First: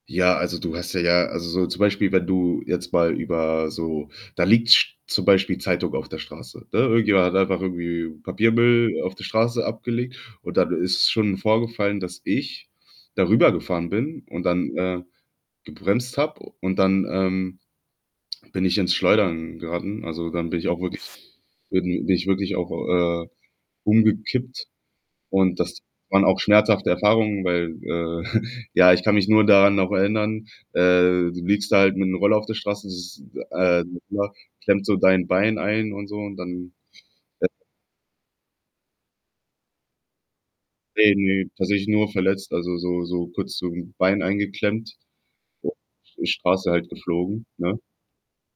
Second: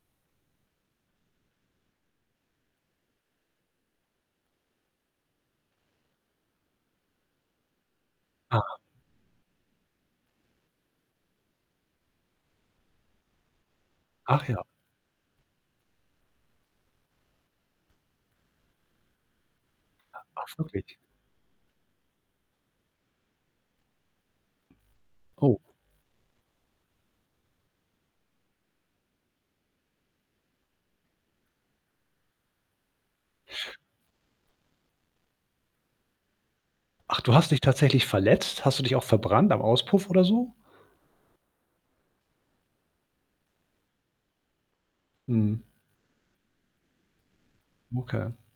Ja, also, du hast ja ja also, so zum Beispiel, wenn du jetzt mal über so da liegt sch zum Beispiel Zeitung auf der Straße, ne? Irgendjemand hat einfach irgendwie Ah. Papiermüll auf der Straße abgelegt und dann ist schon vorgefallen, dass ich da rübergefahren bin und Ach ja. dann, äh, gebremst habe und dann, ähm, bin ich ins Schleudern geraten. Also, dann Ach bin ich auch wirklich. wirklich bin bin ich wirklich auch, äh, umgekippt. Oh. Und das waren auch schmerzhafte Erfahrungen, weil, äh ja, ich kann mich nur daran auch erinnern. Äh, du liegst halt mit 'nem Roller auf der Straße, das ist äh, [unintelligible] klemmt so dein Bein ein und so und dann, Ach, du äh hast dich tatsächlich verletzt? Hast du dich auch verbrannt am Auspuff oder so? Ne, ne, tatsächlich nur verletzt, also, so so kurz zum Bein eingeklemmt. Mhm. [unintelligible] Die Straße halt geflogen, ne? Okay.